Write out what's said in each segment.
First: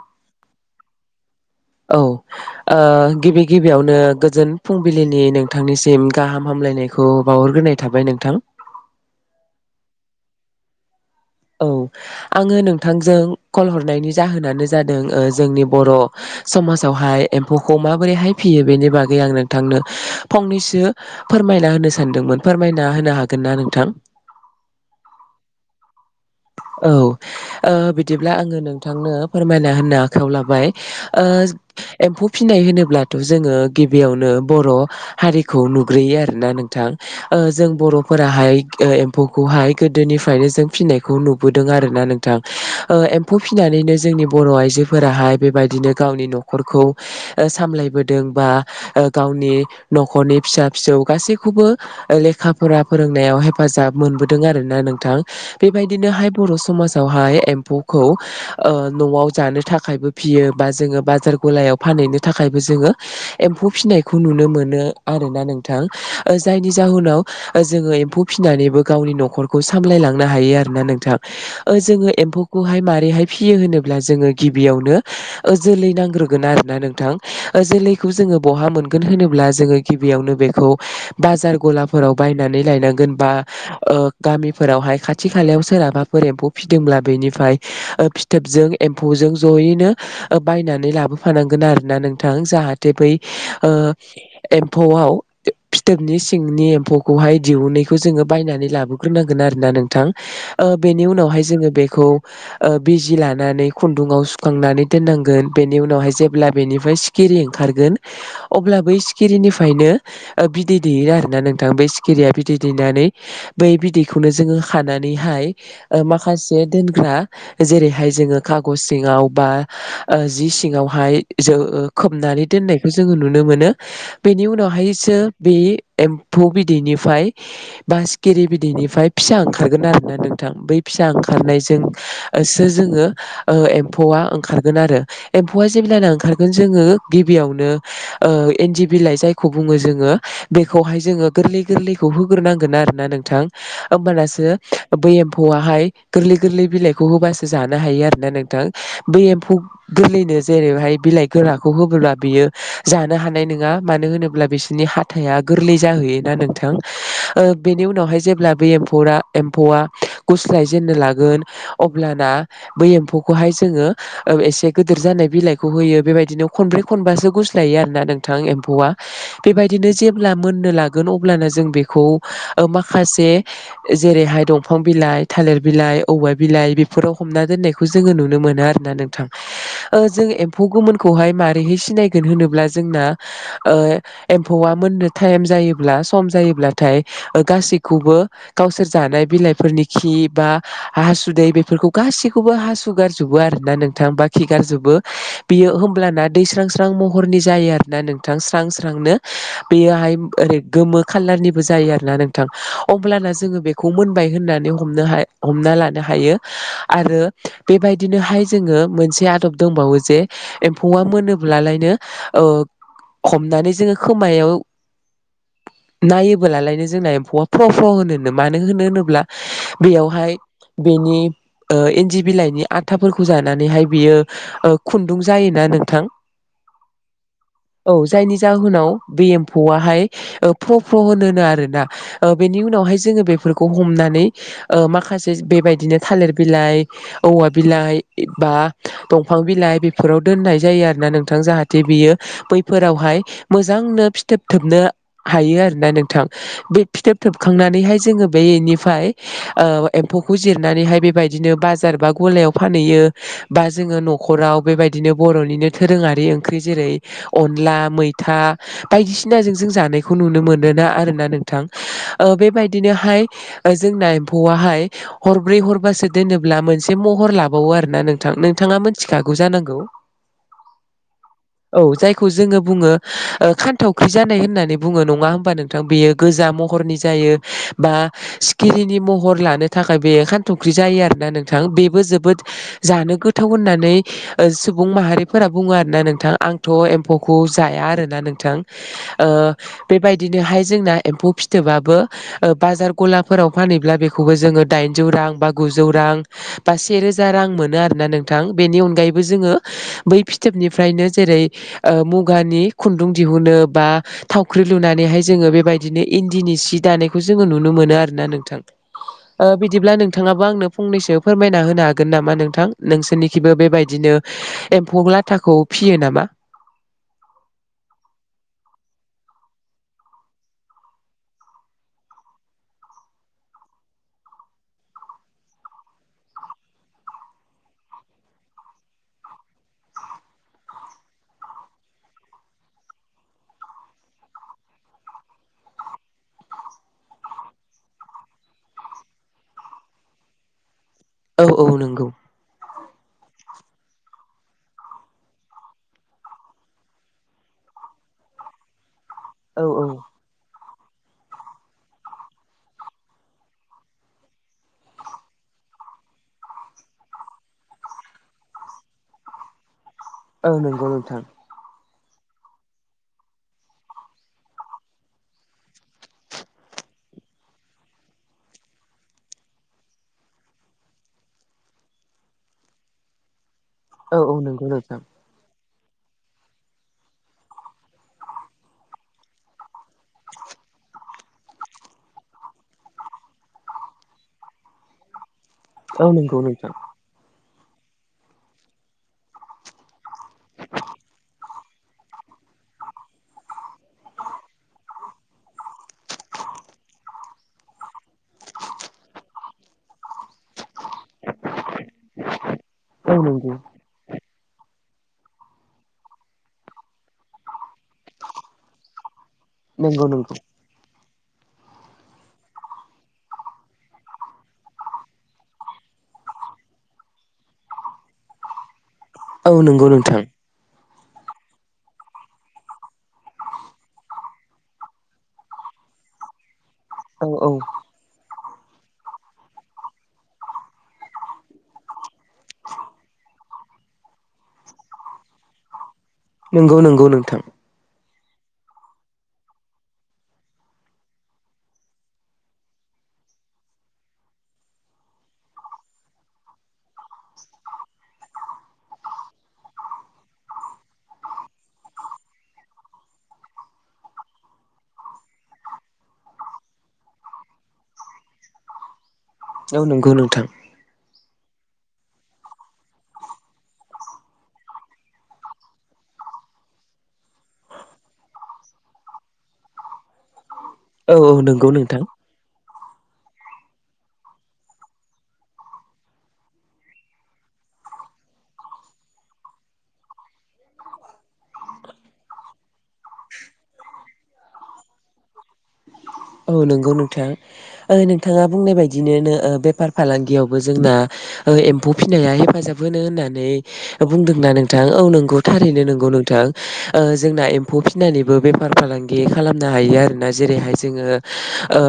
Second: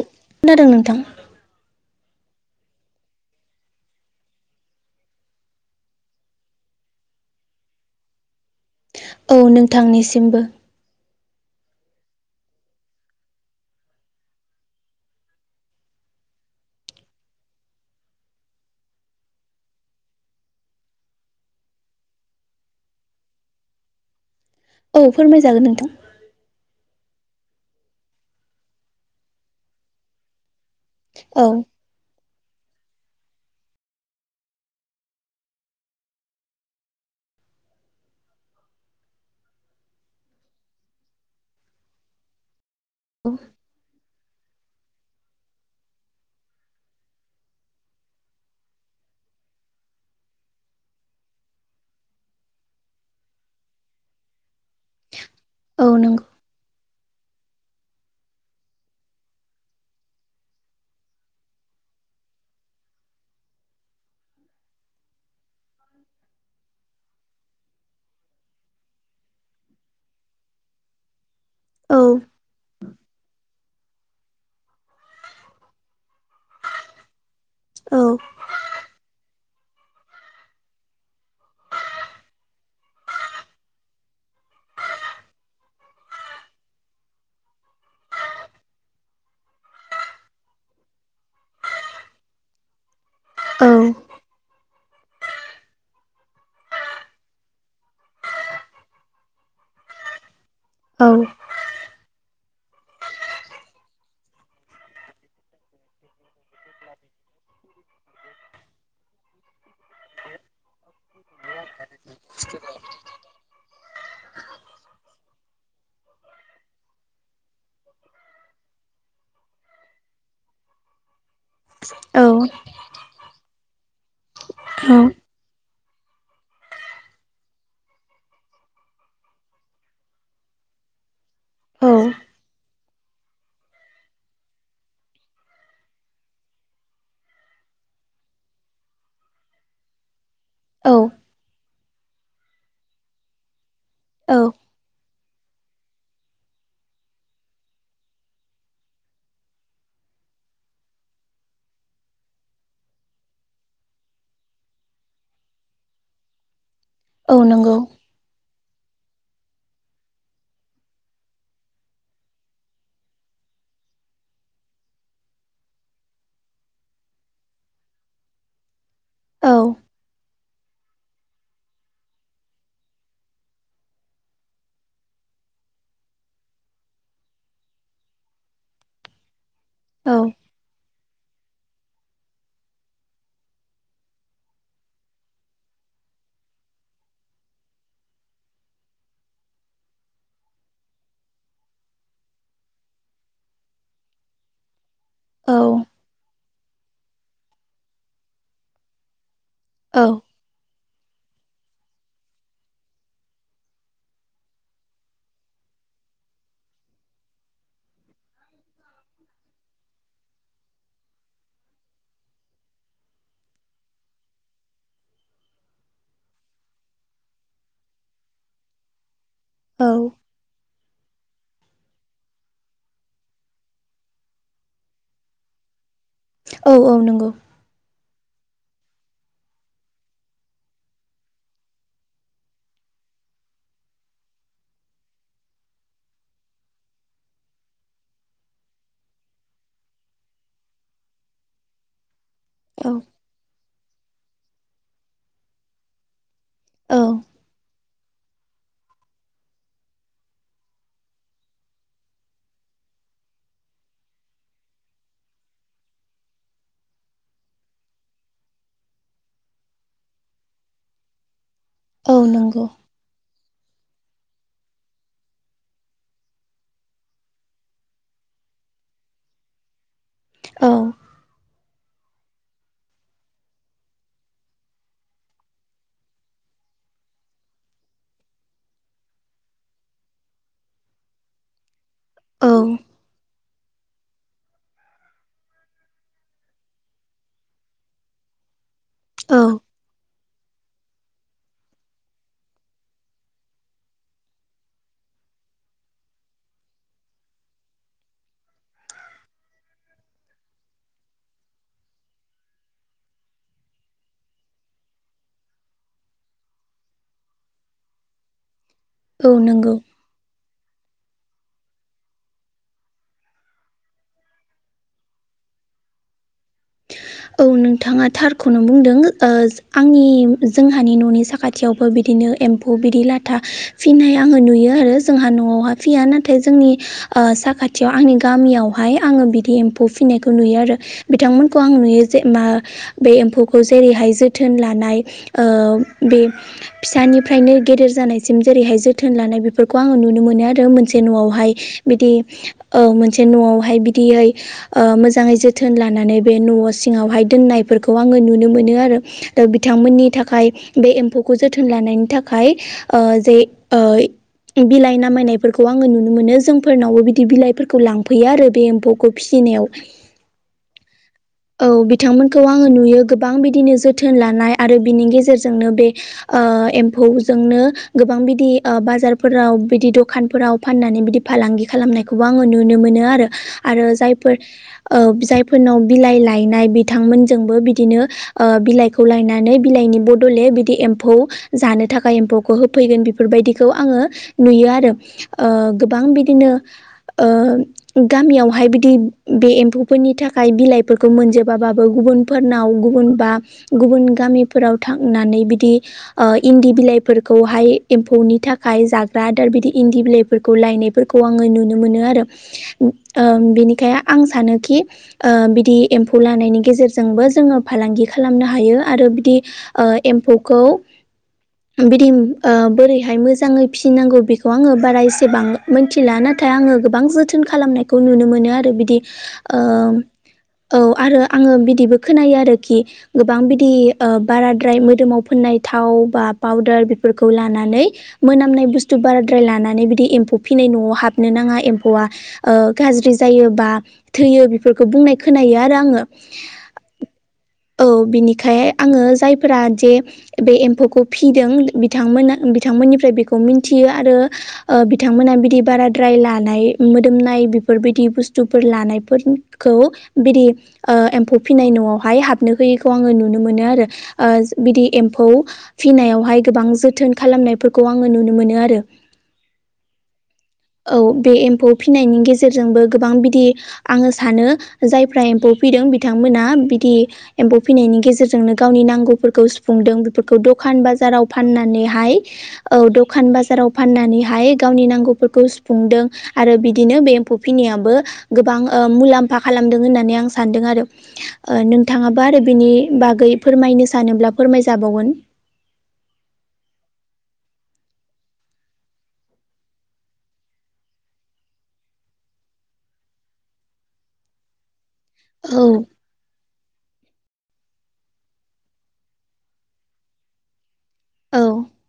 औ। खोनादों नोंथा। औ। गिबि गिबियावनो गोजोन फुंबिलिनि नोंथांनिसिम गाहाम हामलायनायखौ बावहरग्रोनाय थाबाय नोंथां। औ नोंथांनिसिमबो। औ आङो नोंथांजों कल हरनायनि जाहोनानो जादों जोंनि बर'। समाजावहाय एम्फौखौ माबोरैहाय फियो बेनि बागै आं नोंथांनो फंनैसो फोरमायना होनो सानदोंमोन, फोरमायना होनो हागोननाा नोंथां? औ फोरमायजागोन नोंथां। औ ओ बिदिब्ला आङो नोंथांनो फोरमायना होनो आखायाव लाबाय ओ औ एम्फु फिनाय होनोब्लाथ' जोङो गिबियावनो बर' हारिखौ नुग्रोयो आरोना नोंथां। ओ जों बर'फोराहाय एम्फौखौहाय गोदोनिफ्रायनो जों फिसिनाय नुबोदों आरोना नोंथां ओ एमफै फिनैनो जोंनि बर' आइजोफोराहाय बेबायदिनो गावनि न'खरखौ सामलायबोदों बा गावनि न'खरनि फिसा फिसौ गासैखौबो लेखाफोरा फोरोंनायाव हेफाजाब मोनो। मोनबोदों आरोना नोंथां औ बेबायदिनोहाय नंगौ बर' समाज हाय एम्फौखौ ओ न'आव जानो थाखायबो फिसियो बा जोङो बाजार गलायाव फा फनो थाखायबो जोङो एम्फौ फिसिनायखौ नुनो मोनो आरोना नों जायनि जाहोनाव जोङो एम्फौ फिसिनानैबो गावनि न'खरखौ सामलायलाङो सामलांनो हायो आरोना नोंथां औ जोंङो एमफैखौ फिसियो होनोबोला अब्ला जोङो गिबियावनो ओ जोलै नांग्रोगोन आरोना नोंथां। जोलैखौ औ जोङो बहा मोनगोन होनोब्ला जोङो गिबियावनो बेखौ बाजार गलाफोराव लायनांगोनबा ओ गामिफोरावहाय खाथि खालायाव सोरहाबाफोर एम्फौ फिदोंब्ला बेनिफ्राय फिथोबजों एम्फौजों जयैनो बायनानै लाबोफानांगोन आरोना नोंथां जाहाथे बै ओ औ एमफैआव फिथोबनि सिंनि एम्फौखौहाय दिहुनैखौ जोङो बायनानै लाबोग्रोनांगोन आरोना नोंथां नोंथां ओ बेनि औ उनावहाय जोङो बेखौ ओ बिजि लानानै खुन्दुुंवाव सुखांनानै दोननांगोन बेनि उनावहाय जेब्ला बेनिफ्राय सिखिरिओंखारगोन अब्ला बै सिखिरिनिफ्रायनो बिदै दै आरोना नोंथां बे केरिया बिदै दैनानै बै बिदैखौनो जोङो खानानैहाय माखासे दोनग्रा जेरैहाय जोङो खाग' सिङाव बा ओ जि सिङावहाय जों ओ औ खोमनानै दोननायखौ जोङो नुनो मोनो बेनि उनावहायसो बे एम्फौ बिदैनिफ्राय बास सिखिरि बिदैनिफ्राय फिसा ओं ओखारगोन आरोना नोंथां बै फिसा औ ओंखारनायजोंसो जोङो एम्फौआ ओंखार आरो एम्फौ जेब्ला ओंखारगोन जोंङो गिबियावनो ओ इनदिबिलाय जायखो बुङो बुङो जोङो औ बेखौहाय जोङो गोरलै गोरलैखौ होग्रोनांगोन आरोना नोंथां औ होमबानसो बै एफैय गोरलै गोरलै बिलाइखौ होबासो जानो हायो आरोना नोंथां बै एमफै गोरैनो जेरैहाय बिलाइ गोराखौ होबोब्ला बियो जानो हानाय नङा मानो होनोब्ला बिसोरनि हाथाया गोरलै जाहैयोना नोंथां औ नंगौ बेनि उनावहाय जेब्ला बे एम्फौ एम्फौआ गुस्लायजेननो लागोन अब्लाना बै एम्फौखौहाय जोङो एसे गिदिर जानाय बिलाइखौ होयो बेबायदिनो खनब्रै खनबासो गुस्लायो आर ना नोंथां एम्फौआ औ बेबायदिनो जेब्ला मोननो लागोन अब्लाना जोङो बेखौ माखासे जे जेरैहाय दंफां बिलाइ थालिर बिलाइ औवा बिलाइ बेफोराव हमना दोननायखौ जोङो नुनो मोनो आर ना नोंथां औ जों एम्फौ गोमोनखौहाय मा माहौ सिनायगोन होनोब्ला गावनि न'खरखौ सामलायलाङो जोंना ओ एफौआ मोनो एबा टायेम जायोबला सम जायोबल अब्लाथाय ओ गासैखौबो गावसोर जानाय बिलाइफोरनि खि बा हासुदै बेफोरखौ गासैखौबो हासुगारजोबो आरो । ना नोंथां बााखि गारजोबो। बियो होमब्लाना दै स्रां स्रां महरनि जायो आरोना नोंथां स्रां स्रांनो औ औ बेयोहाय ओरै गोमो खाालारनिबो जायो आरोना नोंथां अब्लाना जोङो बेखौ मोन होननानै हमनो हा हमना लानो हायो आरो बेबाय बिदिनोहाय जोङो मोनसे आदब दंबावो जे एम्फौआ मोनोब्लालायनो हमनानै जोङो खोमायाव नायोबो लालायनो जोंना एम्फौ फ्र' फ' होनो मानो होनो होनोब्ला औ बेयावहाय बेनि ओ इन्दि बिलाइनि आथाफोरखौ जानानैहाय बियो खुन्दुं जायोना नोंथां औ औ नंगौ। औ जायनि जाहोनाव बे एम्फौवाहाय फ्र फ्र होनोनो आरोना बेनि उनावहाय जोङो बेफोरखौ हमनानै ओ माखासे बेबायदिनो थालिर बिलाइ औवा बिलाइ बा दंफां बिलाइ बेफोराव दोननाय जायो आरो ना नोंथां जाहाथे बियो औ बैफोरावहाय मोजांनो फिथोबथोबनो हायो आरोना नोंथां बे औ फिथोब थोबखांनानैहाय जोङो बेनिफ्राय एम्फौखौ जिरनानैहाय बेबायदिनो बाजार बा गलायाव फानहैयो। बा जोङो न'खराव बेबायदिनो बर'निनो दोरोङारि ओंख्रि जेरै अनला मैथा बायदिसिनाजों जों जानायखौ नुनो मोनोना आरोना नोंथां। औ नंगौ हाय जोंना एम्फौआहाय हरब्रै हरबासो दोनोब्ला मोनसे महर लाबावो आरो ना। नोंथां नोंथाङा मिथिखागौ जानांगौ। औ औ जायखौ जोङो बुङो ओ खान्थावख्रि जानाय होननानै बुङो नङा होमबा नोंथां बेयो गोजा म महरनि जायो बा सिखिरिनि महर लानो थाखाय बे खान्थख्रि जायो आरोना नोंथां बे जोबोद औ जानो गो थाव होननानै सुबुं माहारिफोरा बुङो आरोना नोंथां आंथ' एम्फौखौ जाया आरोना नोंथां। ओ औ बेबायदिनोहाय जोंना एम्फौ फिथोबाबो ओ बाजार गलाफोराव फानहैब्ला बेखौ जोङो दाइजौ रां बा गुजौ रां बा रोजा रां मोन आरोना नोंथां बेनि अनगायैबो जोङो बै फिथोबनिफ्रायनो जेरै ओ मुगानि खुन्दुं दिहुनो बा थावख्रि लुनानैहाय जोङो बेबायदिनो इन्दिनि सि दानायखौ जोङो नुनो मोनो आरोना नोंथां। औ ओ नंगौ बिदिब्ला नोंथाङाबो आंनो फंनैसो फोरमायना होनो हागोन नामा नोंथां? नोंसोरनिखिबो बेबायदिनो एम्फौ लाथाखौ फियो नामा? औ नोंथाङा थारखौनो बुंदों ओ आंनि जोंहानि न'नि साखाथियावबो बिदिनो एम्फौ बिदि लाथा फिसिनाय आङो नुयो आरो जोंहा न'आवहा फैया नाथाय जोंनि ओ साखाथियाव आंनि गामियावहाय आं ङो बिदि एम्फौ फिसिनायखौ नुयो आरो बिथांमोनखौ आं नुयो जे मा- एम्फौखौ जेरैहाय जोथोन लानाय ओ बे फिसा निफ्रायनो गेदेर जानायसिम जेरैहाय जोथोन लानाय बेफोरखौ आङो नुनो मोनो आरो मोन औ न'आवहाय औ नंगौ। बिदि ओ मोनसे न'आवहाय बिदियै ओ मोजाङै जोथोन लानानै बे न'आव सिङावहाय दोननायफोरखौ आङो नुनो मोनो आरो ओ औ औ बिथांमोननि थाखाय बे एम्फौखौ जोथोन लानायनि थाखाय ओ जे ओ बिलाइ नामायनायफोरखौ आङो नुनो मोनो जोंफोरनावबो बिदि बिलाइफोरखौ लांफैयो आरो बे एम्फौखौ फिसियो। नायाव औ नंगौ नोंथां। औ बिथांमोनखौ आङो नुयो गोबां बिदिनो जोथोन लानाय आरो बिनि गेजेरजोंनो बे ओ एम्फौ जोंनो गोबां बिदि बाजारफोराव बिदि दखानफोराव फाननानै बिदि फालांगि खालामनायखौबो आङो नुनो मोनो आरो। आरो औ औ जायफोर नंगौ ओ नोंथां जायफोरनाव बिलाय लाय नाय बिथांमोनजोंबो बिदिनो ओ बिलाइखौ लायनानै बिलाइनि बदले बिदि एम्फौ जानो थाखाय एम्फौखौ होफैगोन बेफोरबायदिखौ आङो नुयो आरो। ओ गोबां औ नंगौ बिदिनो नोंथां ओ गामियावहाय बिदि बे एम्फौफोरनि थाखाय बिलाइफोर खौ मोनजोबाबाबो गुबुनफोरनाव गुबुन बा गुबुन गामिफोराव थांनानै बिदि ओ इन्दि बिलाइफोरखौहाय एम्फौनि थाखाय जाग्रा आदार बिदि इन्दि बिलाइफोरखौ लायनायफोरखौ आङो नुनो मोनो आरो। औ ओ नंगौ बिनिखाय आं सानोखिओ बिदि एम्फौ लानायनि गेजेरजों जोंबो जोङो फालांगि खालामनो हायो आरो बिदि ओ नंगौ नंगौ एम्फौखौ [inaudible] बिदि ओ बोरैहाय मोजाङै फिसिनांगौ बेखौ आंङो बारा एसेबां मोनथिला नाथाय आङो गोबां जोथोन खालामनायखौ नुनो मोनो आरो। बिदि औ ओ नंगौ नोंथां। औ आरो आङो बिदिबो खोनायो आरोखि गोबां बिदि ओ बाराद्राय मोदोमाव फोननाय था व बा पाउदार औ बेफोरखौ औ लानानै मोनामनाय बुस्थु बाराद्राय लानानै बिदि एम्फौ फिनाय न'आव हाबनो नाङा एम्फौआ ओ गाज्रि जायो बा थैयो बेफोरखौ बुंनाय खोनायो आरो आंङो नंगौ नंगौ नोंथां ओ बिनिखाय आंङो जायफोरा जे बे एम्फौखौ फिदों बिथांमोन बिथां निफ्राय बेखौ मिथियो आरो ओ बिथांमोना बिदि बाराद्राय लानाय मोदोमनाय बेफोर बा दि बुस्थु लानायफोरखौ बिदि ओ एम्फौ फिनाय नआवहाय हाबनो होयैखौ आंङो नुनो मोनो आरो बिदि एमफौ फौ फिनायावहाय गोबां जोथोन खालामनायफोरखौ आंङो नुनो मोनो आरो औ नंगौ नोंथां औ बे एम्फौ फिनायनि गेजेरजोंबो गोबां बिदि आंङो सानो जायफ्रा एम्फौ फिदों बिथांमोना बिदि एम्फौ फिनायनि गेजेरजोंनो गावनि नांगौफोरखौ सुफुं दों बेफोरखौ दखान औ बाजाराव औ नंगौ नोंथां फानानैहाय औ दखान बाजाराव फाननानैहाय गावनि नांगौफोरखौ सुफुंदों आरो बिदिनो बे एम्फौ फिनि फिनायाबो गोबां ओ मुलामफा खालामदों होननानै आं सानदों आरो नोंथाङाबा आरो बिनि बागै फोरमायनो सानोब्ला फो फोरमायजाबावगोन [inaudible] औ नंगौ नोंथां नोंथाङा बुंनाय बायदिनो नो बेफार फालांगियावबो जोंना एम्फौ फिसिनाया हेफाजाब होनो होननानै बुंदोंना नोंथां औ नंगौ औ गथारैनो नंगौ नोंथां जोंना एम्फौ फिनानैबो बेफार फालांगि खालामनो हायो आरोना जेरैहाय जोंङो औ ओ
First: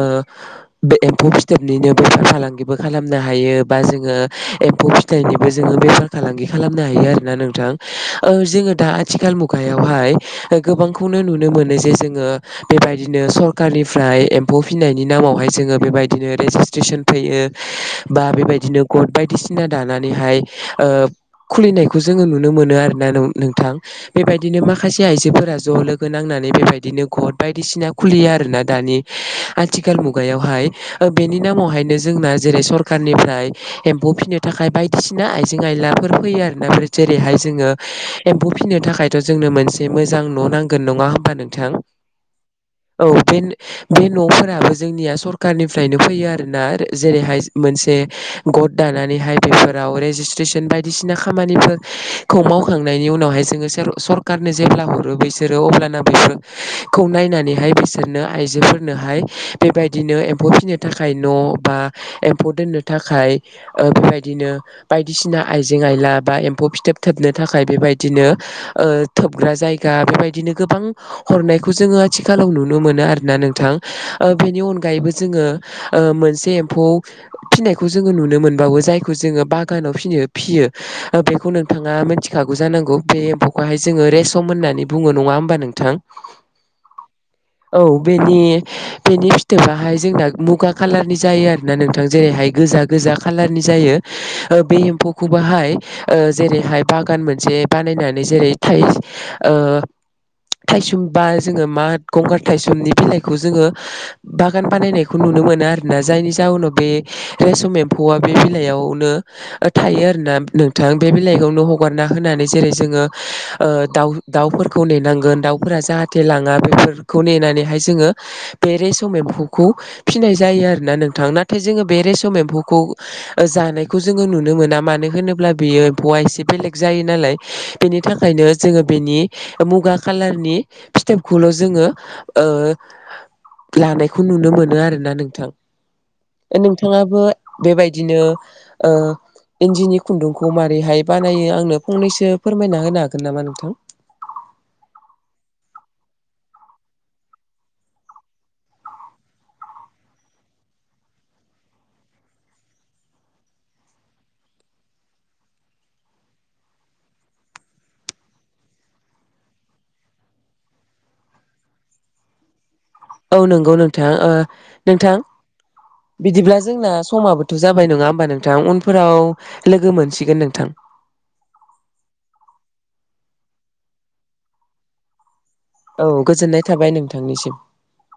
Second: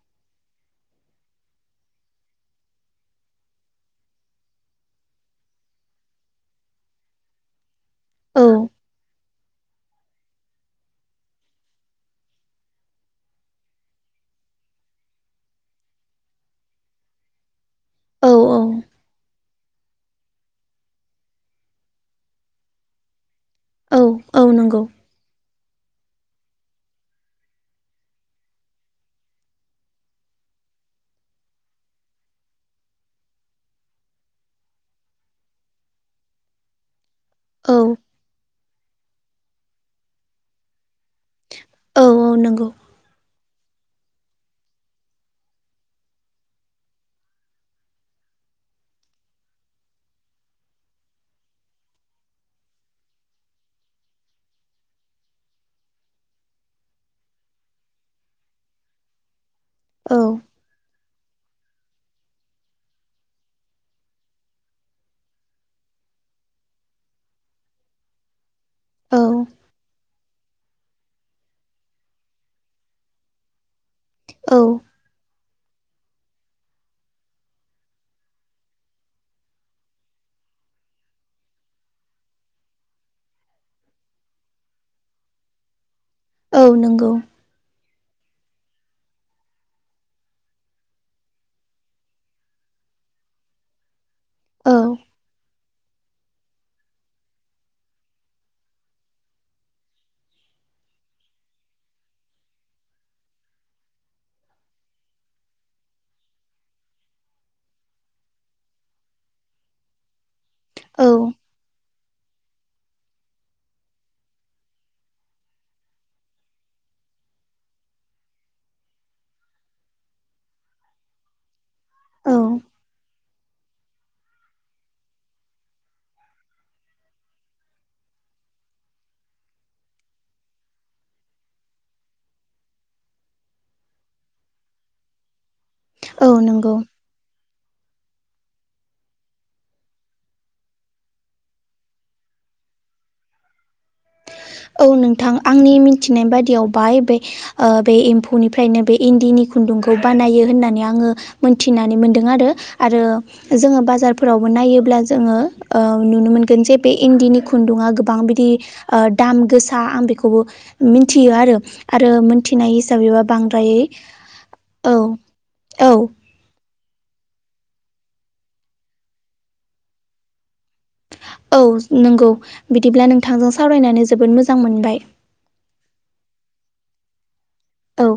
बे एम्फौ फिथोबनिनो बेफार फालांगिबो खालामनो हायो बा जोंङो एम्फौ फिथायनिबो जो बेफार फालांगि खालामनो हायो आरोना नोंथां ओ औ जोंङो दा आथिखाल मुगायावहाय गोबांखौनो नुनो मोनो जे जोंङो बेबायदिनो सर कारनिफ्राय एम्फौ फिसिनायनि नामावहाय जोंङो बेबायदिनो रेजिसट्रेसन फैयो बा औ बेबायदिनो गद बायदिसिना दानानै निहाय ओ खुलिनायखौ जोंङो नुनो मोनो आरोना नोंथां औ औ बेबायदिनो नंगौ माखासे आइजोफोरा ज लोगो नांनानै बेबायदिनो गद बायदिसिना खुलिया आरोना दानि आथिखाल मुगायावहाय बेनि नामावहायनो जोंना जेरै सरखारनिफ्राय एम्फौ फिसिनो थाखाय बायदिसिना आइजें आइलाफोर फैयो आरोना जेरैहाय जोंङो औ एम्फौ फिसिनो थाखायथ जोंनो मोनसे मोजां न नांगोन नङा होम होबा नोंथां औ औ नंगौ औ बे बे नफोराबो जोंनिया सरखारनिफ्रायनो फैयो आरोना जेरैहाय मोनसे गट दानानै बेफोराव रेजिसट्रेसन बायदिसिना खामानिफोरखौ मावखांनायनि उनावहाय सरखारनो जेब्ला हरो बिसोरो अब्लाना बेफोरखौ नायनानैहाय बि बिसोरनो आइजोफोरनोहाय औ बेबायदिनो एम्फौ फिसिनो थाखाय न बा एम्फौ दोननो थाखाय बेबायदिनो बायदिसिना आइजें आइला बा एम्फौ फिथोब थोबनो थाखाय बेबायदिनो ओ औ थोबग्रा जायगा बेबायदिनो गोबां हरनायखौ जोंङो आथिखालाव नुनो नुनो मोनो आरोना नोंथां बेनि औ अनगायैबो जोंङो ओ मोनसे एम्फौ फिसिनायखौ जोंङो नुनो मोनबावो जायखौ जोंङो बागानाव फियो फियो बेखौ नोंथाङा मिथिखागौ जानांगौ बे एम्फौखौहाय जोंङो रेसम होननानै बुङो नङा होमबा नोंथां औ नंगौ । औ बेनि बेनि फिथोबाहाय जोंना मुगा कालारनि जायो आरोोना नोंथां जेरैहाय गोजा गोजा खाालारनि जायो ओ औ बे एम्फौखौ बोहाय ओ जेरैहाय बागान मोनसे बानायनानै जेरै थाइ ओ थाइसुमबा जोङो मा गंगारथायाइ समनि बिलाइखौ जोङो बागान बानायनायखौ नुनो मोनो आरोना जायनि जाउोनाव बे रेसम एम्फौआ बे बिलयावनो थायो आरोना नोंथां औ बे बिलाइखौनो हगारना होनानै जेरै जोङो ओ दाउ दाउफोरखौ नेनांगोन दाउफोरा जाहाथे लाङा बेफोर खौ नेनानैहाय जोङो बे रेस'म एम्फौखौ फिसिनाय जायो आरोना नोंथां नाथाय जोङो बे रेसम औ एमफैखौ ओ जानाय खौ जोङो नुनो मोना मानो होनोब्ला बियो एम्फौआ एसे बेलेग जायो नालाय बेनि थाखायनो जोङो बेनि मुगा खालारनि फिथोबखौल' जोङो ओ लानायखौ नुनो मोनो आरोना नोंथां औ नंगौ नोंथाङाबो बेबायदिनो ओ इन्दिनि खुन्दुंखौ मारैहाय बानायो आंनो फंनैसो फोरमायना होनो हागोन नामा नोंथां । [inaudible] औ नोंथां आंनि मिथिनाय बादियाव बाय बे बे एम्फौनिफ्रायनो बे इन्दिनि खुनदुंखौ बानायो होनानै आङो मोनथिनानै मोनदों आरो आरो जोङो बाजार फोरावबो नायोब्ला जोङो ओ नुनो मोनगोन जे बे इन्दिनि खुन्दुङा गोबां बिदि ओ दाम गोसा आं बेखौबो मिथियो आरो आरो मोनथिनाय हिसाबैबा औ नंगौ बांद्रायै नोंथां ओ औ नोंथां औ बिदिब्ला जोंना समाबोथ' जाबाय नङा होमबा नोंथां उनफोराव लोगो मोनसिगोन नोंथां औ नंगौ बिदिब्ला नोंथांजों सावरायनानै जोबोद मोजां मोनबाय औ गोजोननाय थाबाय नोंथांनिसिम । औ ।